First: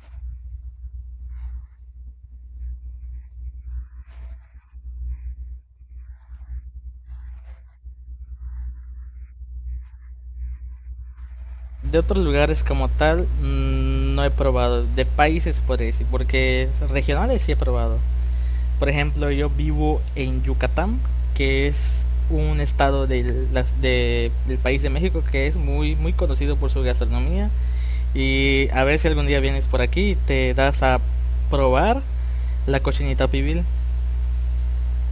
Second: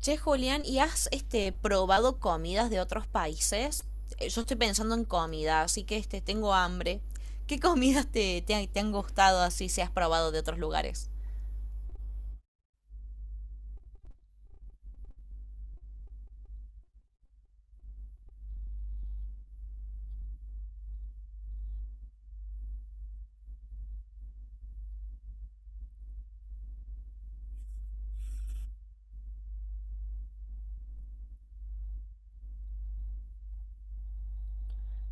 Che, Julián, ¿y has probado comidas de otros países? Yo estoy pensando en comida, así que tengo hambre. ¿Qué comidas te han gustado así si has probado de otros lugares? De otros lugares como tal, no he probado. De países por decir, porque regionales sí he probado. Por ejemplo, yo vivo en Yucatán, que es un estado del país de México que es muy conocido por su gastronomía. Y a ver si algún día vienes por aquí y te das a probar la cochinita pibil.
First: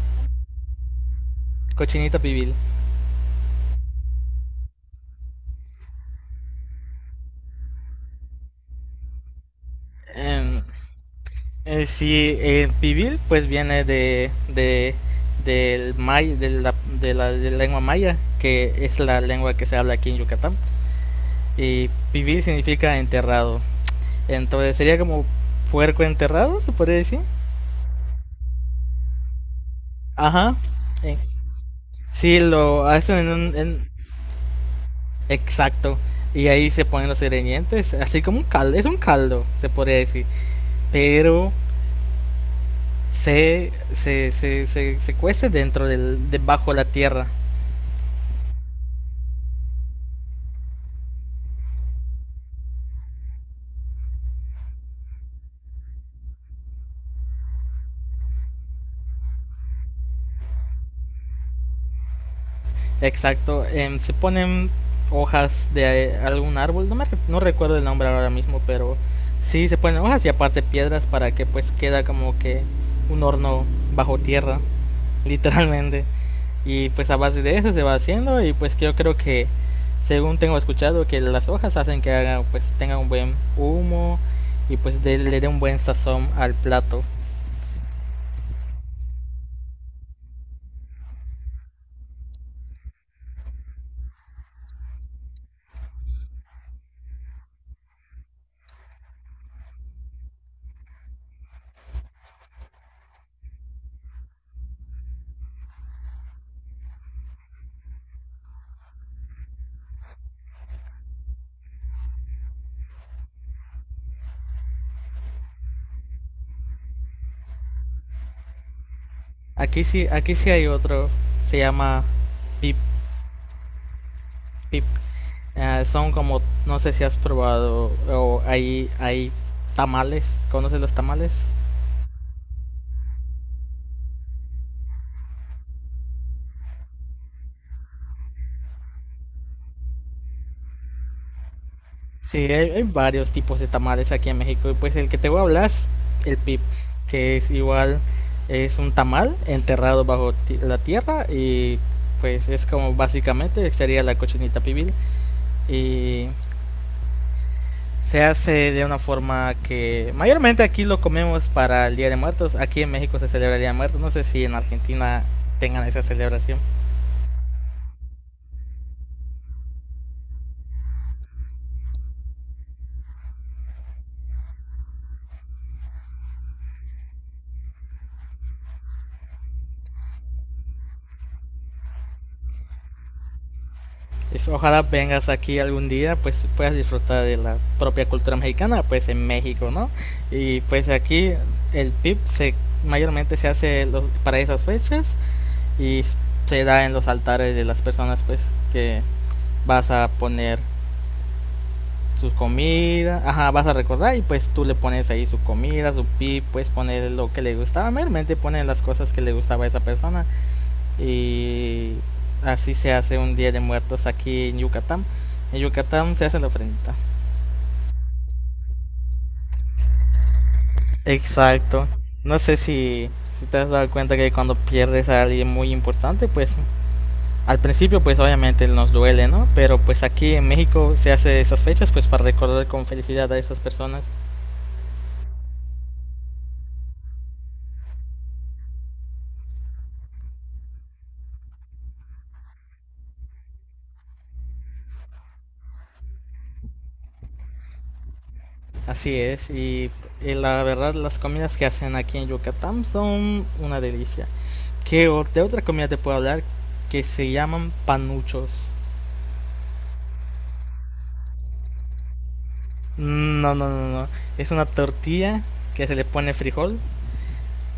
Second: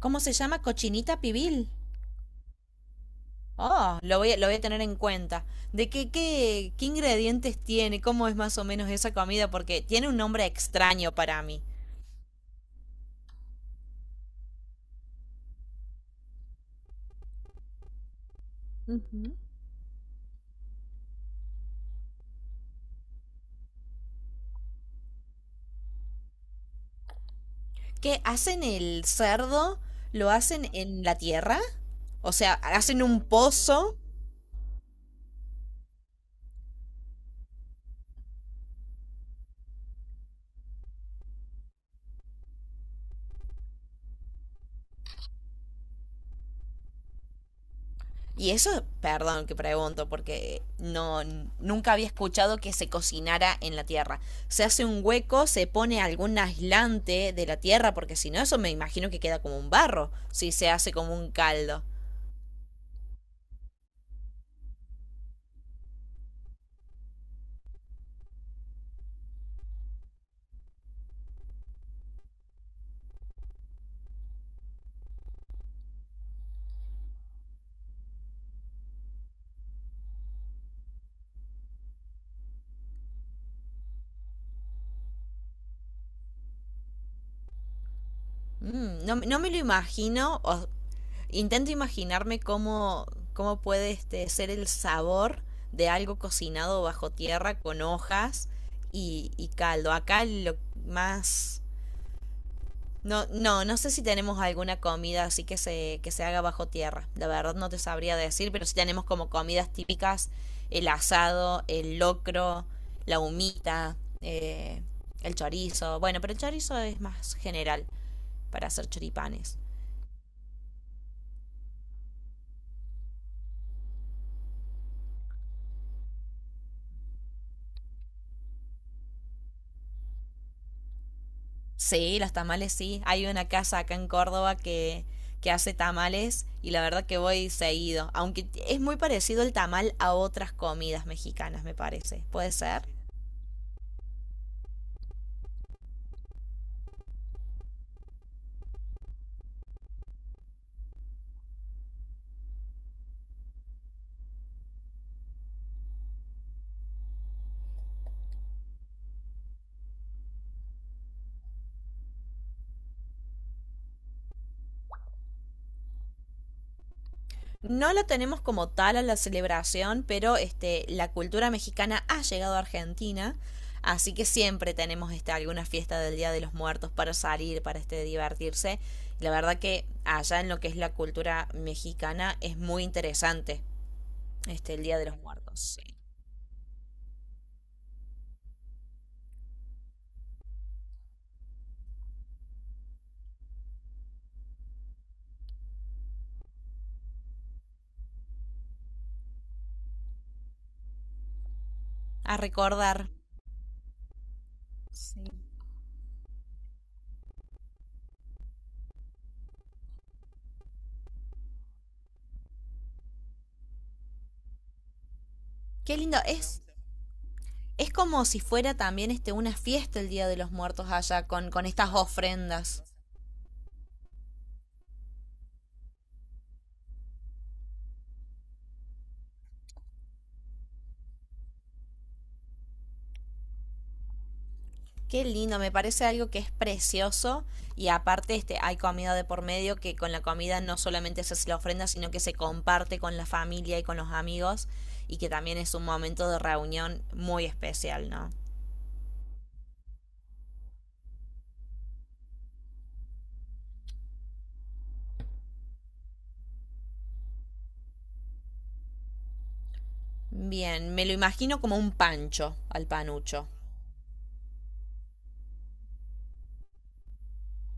¿Cómo se llama? Cochinita pibil. Cochinita pibil. Oh, lo voy a tener en cuenta. ¿Qué ingredientes tiene? ¿Cómo es más o menos esa comida? Porque tiene un nombre Em, extraño para mí. Sí, pibil pues viene de, del may, de la lengua maya, que es la Ujú. lengua que se habla aquí en Yucatán. Y pibil significa enterrado. Entonces sería como puerco enterrado, se podría decir. ¿Qué hacen el cerdo? ¿Lo Ajá. hacen en la Eh, tierra? O Sí, sea, lo hacen hacen un en un... pozo. Exacto. Y ahí se ponen los ingredientes, así como un caldo. Es un caldo, se podría decir. Pero se cuece debajo de la tierra. Y eso, perdón que pregunto, porque nunca había escuchado que se cocinara en la tierra. Se hace un hueco, se pone algún aislante de la tierra, porque si no, eso me imagino que queda como un barro, si se hace como un caldo. Exacto, se ponen hojas de algún árbol, no recuerdo el nombre ahora mismo, pero sí se ponen hojas y aparte piedras para que pues queda como que un horno bajo tierra, literalmente. Y pues a base de eso se va haciendo y pues yo creo que según tengo escuchado que las hojas hacen que haga pues tenga un buen humo y pues le dé un buen sazón al plato. Mm, no me lo imagino, o intento imaginarme cómo puede ser el sabor de algo cocinado bajo tierra con hojas y caldo. Acá lo más. No sé si tenemos alguna comida así que que se haga bajo tierra. La verdad no te sabría decir, pero sí tenemos como comidas típicas, el asado, el locro, la humita, eh, el chorizo. Bueno, pero el chorizo es más general para hacer choripanes. Aquí sí hay otro, se llama pip, pip. Eh, son como, no sé si has probado, hay tamales, ¿conoces los tamales? Sí, los tamales sí. Hay una casa acá en Córdoba que hace tamales y la verdad que voy seguido. Aunque es muy parecido el tamal a otras comidas mexicanas, me parece. Sí, ¿Puede hay ser? varios tipos de tamales aquí en México y pues el que te voy a hablar es el pip, que es igual, es un tamal enterrado bajo la tierra y pues es como básicamente sería la cochinita pibil y se hace de una forma que mayormente aquí lo comemos para el Día de Muertos, aquí en México se celebra el Día de Muertos, no sé si en Argentina tengan esa celebración. No lo tenemos como tal a la celebración, pero la cultura mexicana ha llegado a Argentina, así que siempre tenemos alguna fiesta del Día de los Muertos para salir, para divertirse. La verdad que allá en lo que es la cultura mexicana es muy interesante Eso, ojalá el Día de los vengas aquí Muertos. Sí. algún día, pues puedas disfrutar de la propia cultura mexicana, pues en México, ¿no? Y pues aquí el PIB mayormente se hace para esas fechas y se da en los altares de las personas, pues que vas a poner sus A recordar. comidas, ajá, vas a recordar y pues tú le pones Sí. ahí su comida, su PIB, puedes poner lo que le gustaba, mayormente ponen las cosas que le gustaba a esa persona y así se hace un Día de Muertos aquí en Yucatán. En Qué Yucatán lindo. se hace la ofrenda. Es como si fuera también una fiesta el Día de los Muertos allá con Exacto. estas No sé ofrendas. Si te has dado cuenta que cuando pierdes a alguien muy importante, pues al principio pues obviamente nos duele, ¿no? Pero pues aquí en México se hace esas fechas pues para recordar con felicidad a esas personas. Qué lindo, me parece algo que es precioso y aparte este hay comida de por medio que con la comida no solamente se hace la ofrenda, sino que se comparte con la familia y con los amigos y que también es un momento de reunión muy especial, ¿no? Así es, y la verdad las comidas que hacen aquí en Yucatán son una delicia. ¿De otra comida te puedo hablar? Que se llaman panuchos. Bien, me lo imagino como un pancho al panucho. No, no, no, no. Es una tortilla que se le pone frijol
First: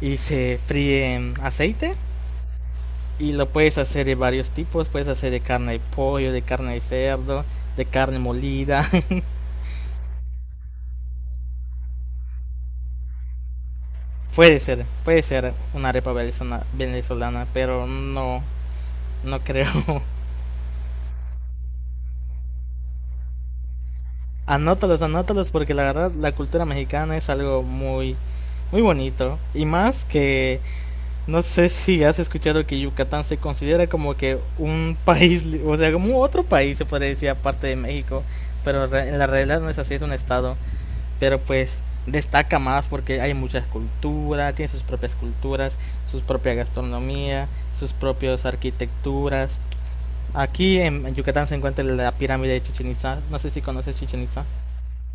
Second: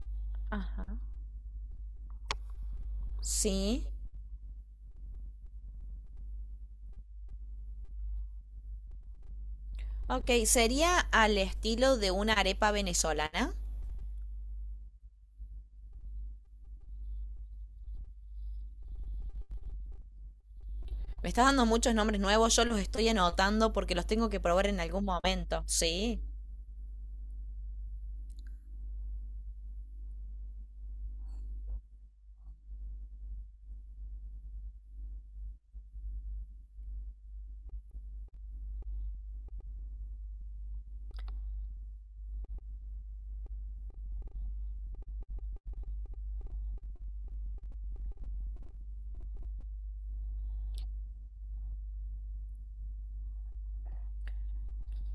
y se fríe en aceite. Y lo puedes Sí. hacer de varios tipos. Puedes hacer de carne de pollo, de carne de cerdo, de carne molida. Ok, sería al estilo de una arepa venezolana. Puede ser, puede ser una arepa venezolana, pero no, no creo. Me estás dando muchos nombres nuevos, yo los estoy anotando porque los tengo que probar en Anótalos, algún anótalos, momento. porque la verdad Sí. la cultura mexicana es algo muy bonito. Y más que no sé si has escuchado que Yucatán se considera como que un país, o sea, como otro país se puede decir aparte de México, pero en la realidad no es así, es un estado, pero pues destaca más porque hay muchas culturas, tiene sus propias culturas, su propia gastronomía, sus propias arquitecturas. Aquí en Yucatán se encuentra la pirámide de Chichen Itzá. No sé si conoces Chichen Itzá.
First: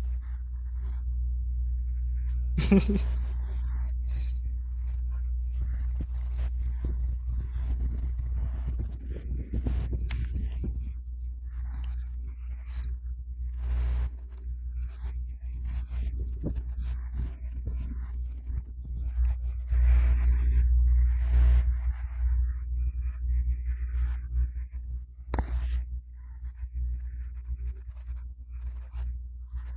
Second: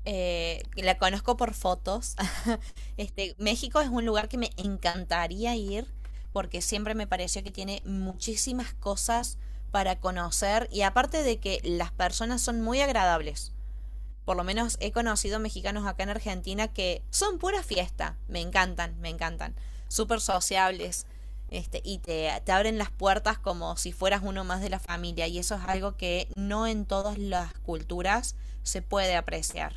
La conozco por fotos. México es un lugar que me encantaría ir porque siempre me pareció que tiene muchísimas cosas para conocer y aparte de que las personas son muy agradables. Por lo menos he conocido mexicanos acá en Argentina que son pura fiesta. Me encantan, me encantan. Súper sociables. Y te abren las puertas como si fueras uno más de la familia. Y eso es algo que no en todas las culturas se puede apreciar.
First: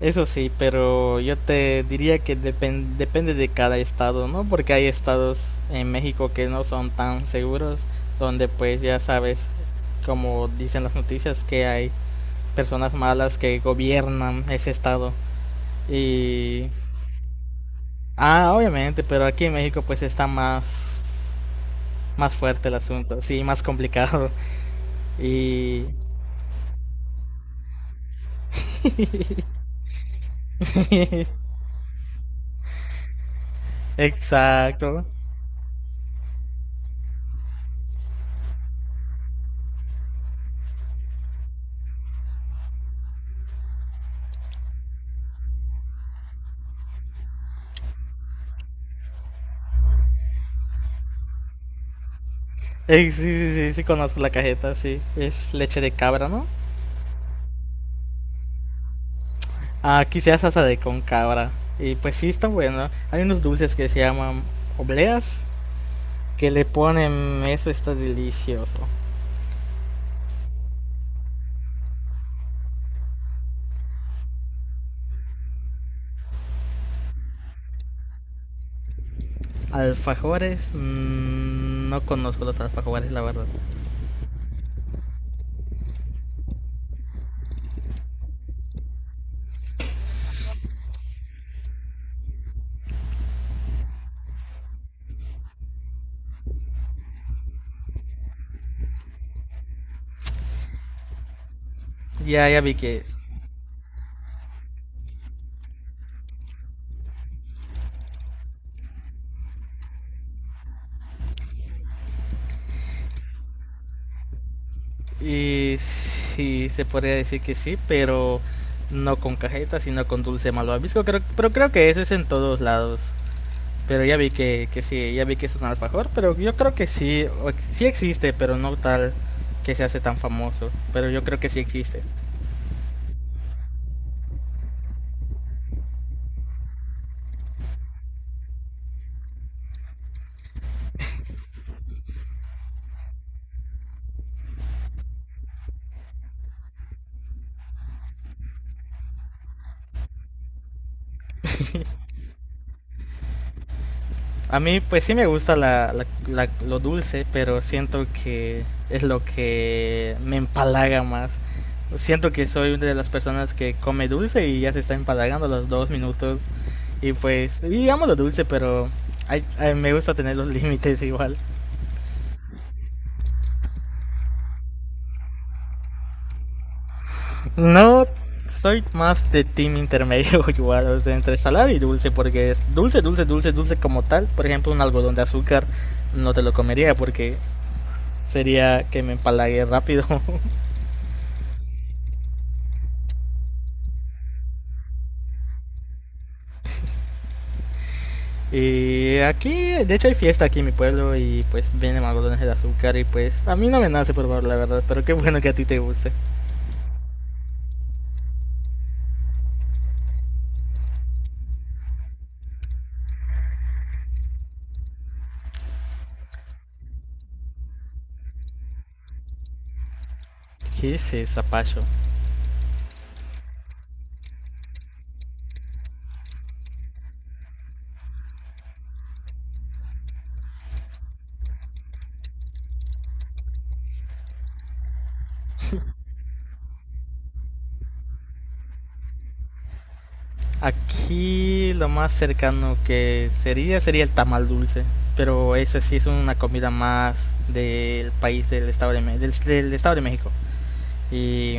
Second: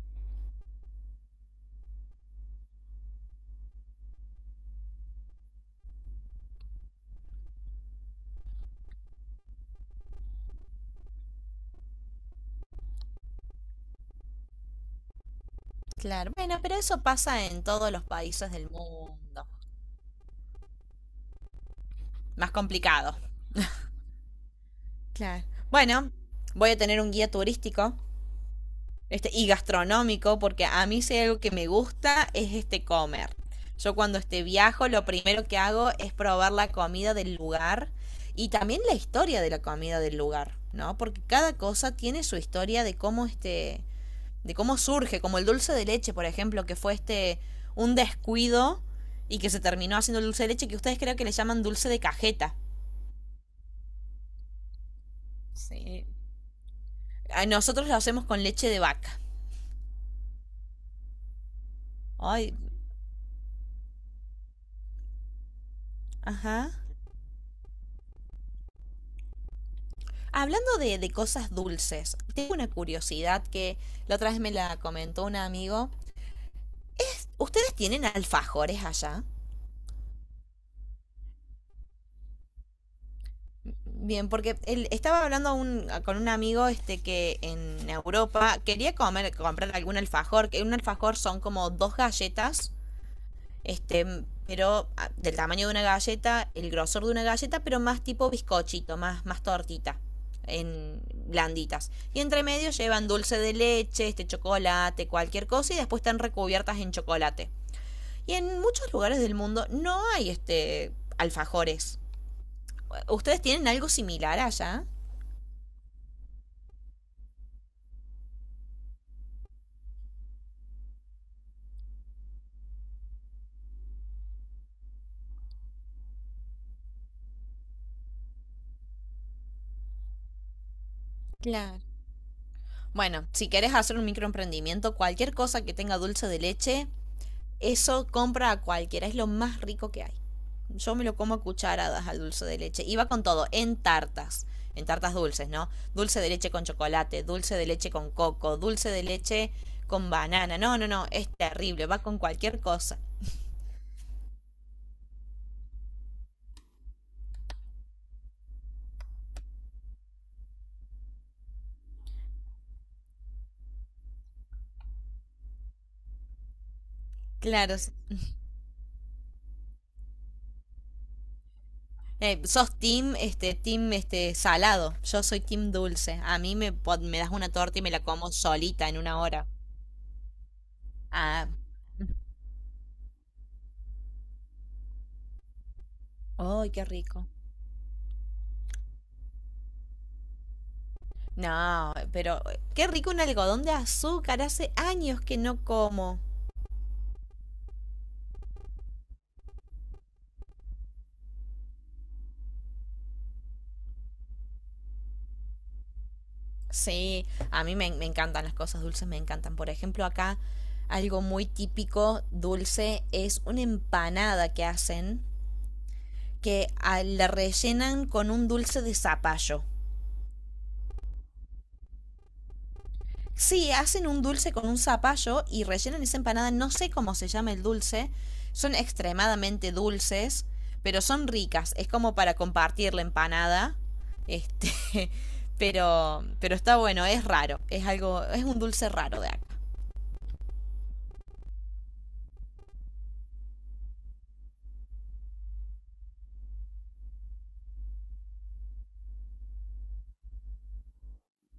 Eso sí, pero yo te diría que depende de cada estado, ¿no? Porque hay estados en México que no son tan seguros, donde pues ya sabes, como dicen las noticias, que hay personas malas que gobiernan ese estado. Claro, bueno, Y... pero eso pasa en todos los países Ah, del obviamente, pero aquí mundo. en México pues está más, más Más fuerte el complicado. asunto, sí, más complicado. Claro. Y... Bueno, voy a tener un guía turístico y gastronómico porque a mí si hay algo que me gusta es comer. Yo cuando viajo Exacto. lo primero que hago es probar la comida del lugar y también la historia de la comida del lugar, ¿no? Porque cada cosa tiene su historia de cómo de cómo surge, como el dulce de leche, por ejemplo, que fue un descuido y que se terminó haciendo el dulce de leche que ustedes creo que le llaman dulce de cajeta. Sí, conozco la cajeta, sí. Es leche de Sí. cabra, ¿no? Nosotros lo hacemos con leche de vaca. Aquí se hace salsa de con cabra. Y pues sí, está Ay, bueno. Hay unos dulces que se llaman obleas, que le ajá. ponen eso, está delicioso. Hablando de cosas dulces, tengo una curiosidad que la otra vez me la comentó un amigo. ¿Ustedes tienen alfajores allá? Alfajores, no conozco los alfajores, la verdad. Bien, porque él estaba hablando con un amigo este que en Europa quería comer, comprar algún alfajor, que un alfajor son como dos galletas, pero ah, del tamaño de una galleta, el grosor de una galleta, pero más tipo bizcochito, más tortita, en blanditas. Y entre Ya, ya medio vi que llevan es. dulce de leche, este chocolate, cualquier cosa, y después están recubiertas en chocolate. Y en muchos lugares del mundo no hay alfajores. ¿Ustedes tienen algo similar allá? Y sí, se podría decir que sí, pero no con cajeta, sino con dulce malvavisco. Creo, pero creo que ese es en todos lados. Pero ya vi que sí, ya vi que es un alfajor, pero yo creo que sí, sí existe, pero no tal que se hace tan famoso, pero yo creo que sí Claro. existe. Bueno, si querés hacer un microemprendimiento, cualquier cosa que tenga dulce de leche, eso compra a cualquiera, es lo más rico que hay. Yo me lo como a cucharadas al dulce de leche. Iba con todo, en tartas dulces, ¿no? Dulce de leche con chocolate, dulce de leche con coco, dulce de leche con banana. No, no, no, es terrible, va con cualquier cosa. A mí pues sí me gusta lo dulce, pero siento que es lo que me empalaga más. Siento que soy una de las personas que come dulce y ya se está empalagando a los 2 minutos. Y pues, Claro, s- digamos lo dulce, pero me gusta tener los límites igual. Sos team, team, salado. Yo soy team dulce. A me das una torta y me la No, como soy solita en una más de hora. team intermedio igual, entre Ah, salada y dulce, porque es dulce como tal. Por ejemplo, un algodón de azúcar no te lo ¡ay, qué comería rico! porque sería que me empalague rápido. No, pero qué rico un algodón de azúcar. Hace años que no como. Y aquí, de hecho, hay fiesta aquí en mi pueblo y pues vienen algodones de azúcar y pues a mí no me nace probar la verdad, pero qué bueno que a ti te guste. Sí, a me encantan las cosas dulces, me encantan. Por ejemplo, acá algo muy típico dulce es una empanada que hacen que ah, la rellenan con un dulce de zapallo. ¿Qué es esa pacho? Sí, hacen un dulce con un zapallo y rellenan esa empanada. No sé cómo se llama el dulce. Son extremadamente dulces, pero son ricas. Es como para compartir la empanada. Este, pero está bueno, es raro. Es un dulce raro de acá. Aquí lo más cercano que sería el tamal dulce, pero eso sí es una comida más del país del estado del estado de México. Y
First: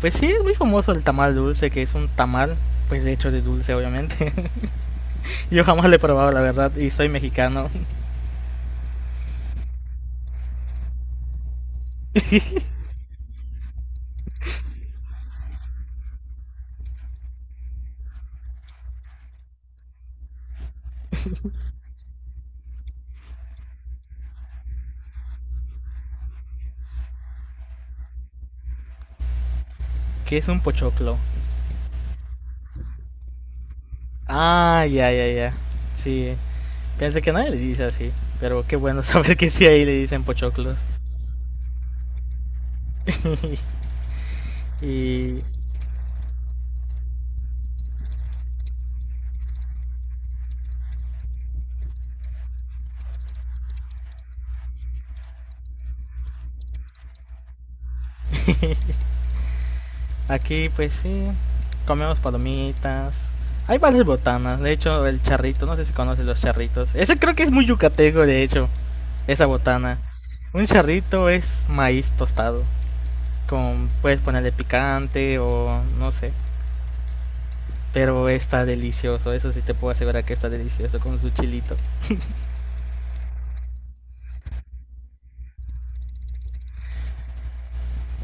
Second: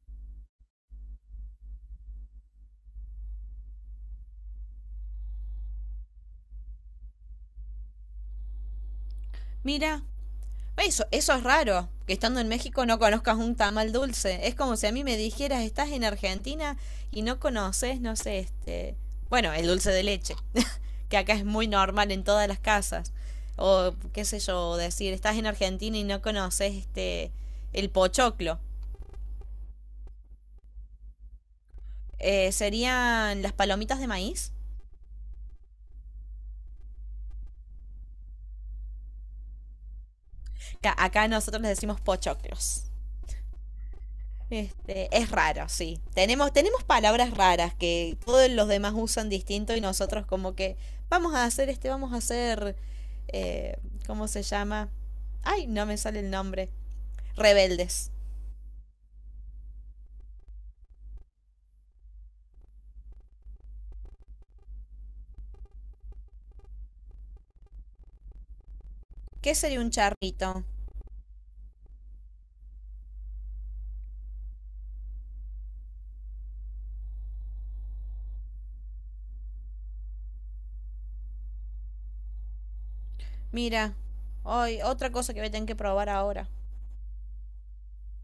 pues sí es muy famoso el tamal dulce, que es un tamal pues de hecho de dulce obviamente. Yo jamás lo he probado la verdad y soy mexicano, Mira, eso es raro, que estando en México no conozcas un tamal dulce. Es como si a mí me dijeras, estás en Argentina y no conoces, no sé, bueno, el dulce de leche, que acá es muy normal en todas las casas. O qué sé yo, decir, estás en Argentina y no conoces el pochoclo. que es un pochoclo. Serían las palomitas de maíz. Ah, ya, ya, ya. Sí, pensé que nadie le dice así, pero qué bueno saber que sí ahí le dicen pochoclos. Acá nosotros les decimos pochoclos. Es Y raro, sí. Tenemos palabras raras que todos los demás usan distinto y nosotros como que vamos a hacer, eh, ¿cómo se llama? Ay, no me sale el nombre. Rebeldes. aquí pues sí, comemos palomitas. Hay varias botanas, de hecho el charrito, no sé si conocen los charritos. Ese creo que es muy yucateco, de hecho, esa ¿Qué sería un botana. charrito? Un charrito es maíz tostado, con puedes ponerle picante o no sé, pero está delicioso, eso sí te puedo asegurar que está delicioso con su chilito. Mira, hoy otra cosa que voy a tener que probar ahora.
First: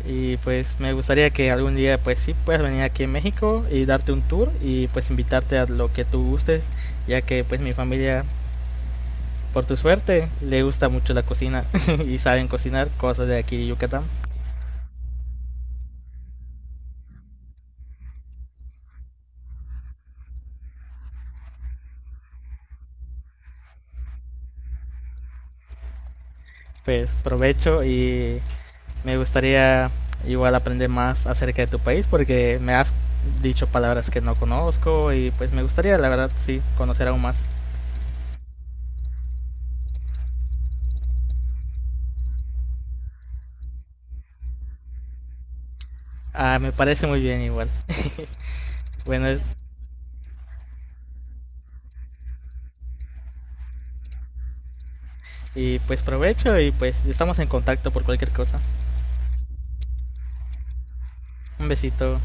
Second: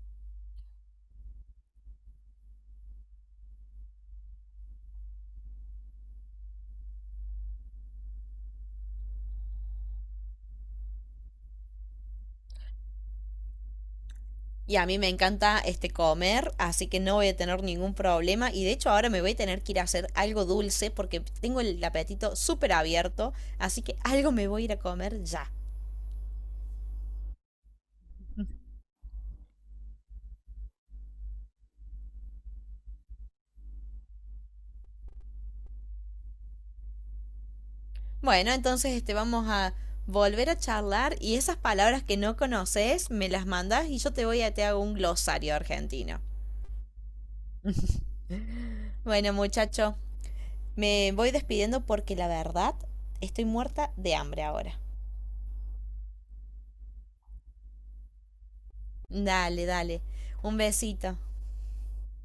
Y pues me gustaría que algún día pues sí puedas venir aquí en México y darte un tour y pues invitarte a lo que tú gustes, ya que pues mi familia por tu suerte, le gusta mucho la cocina y saben cocinar cosas de aquí de Yucatán. Y a mí me encanta comer, así que no voy a tener ningún problema. Y de hecho ahora me voy a tener que ir a hacer algo dulce porque tengo el apetito súper abierto. Así que algo me voy a ir a comer ya. Pues provecho y me gustaría igual aprender más acerca de tu país porque me has dicho palabras que no conozco y pues me gustaría la verdad sí conocer aún más. Bueno, entonces vamos a volver a charlar y esas palabras que no conoces me las mandas y yo te voy a te hago un glosario argentino. Ah, me parece muy bien igual. Bueno, Bueno, muchacho, me voy despidiendo porque la verdad estoy muerta de hambre ahora. y pues provecho y pues estamos en contacto por cualquier cosa. Dale, dale. Un besito. Un besito.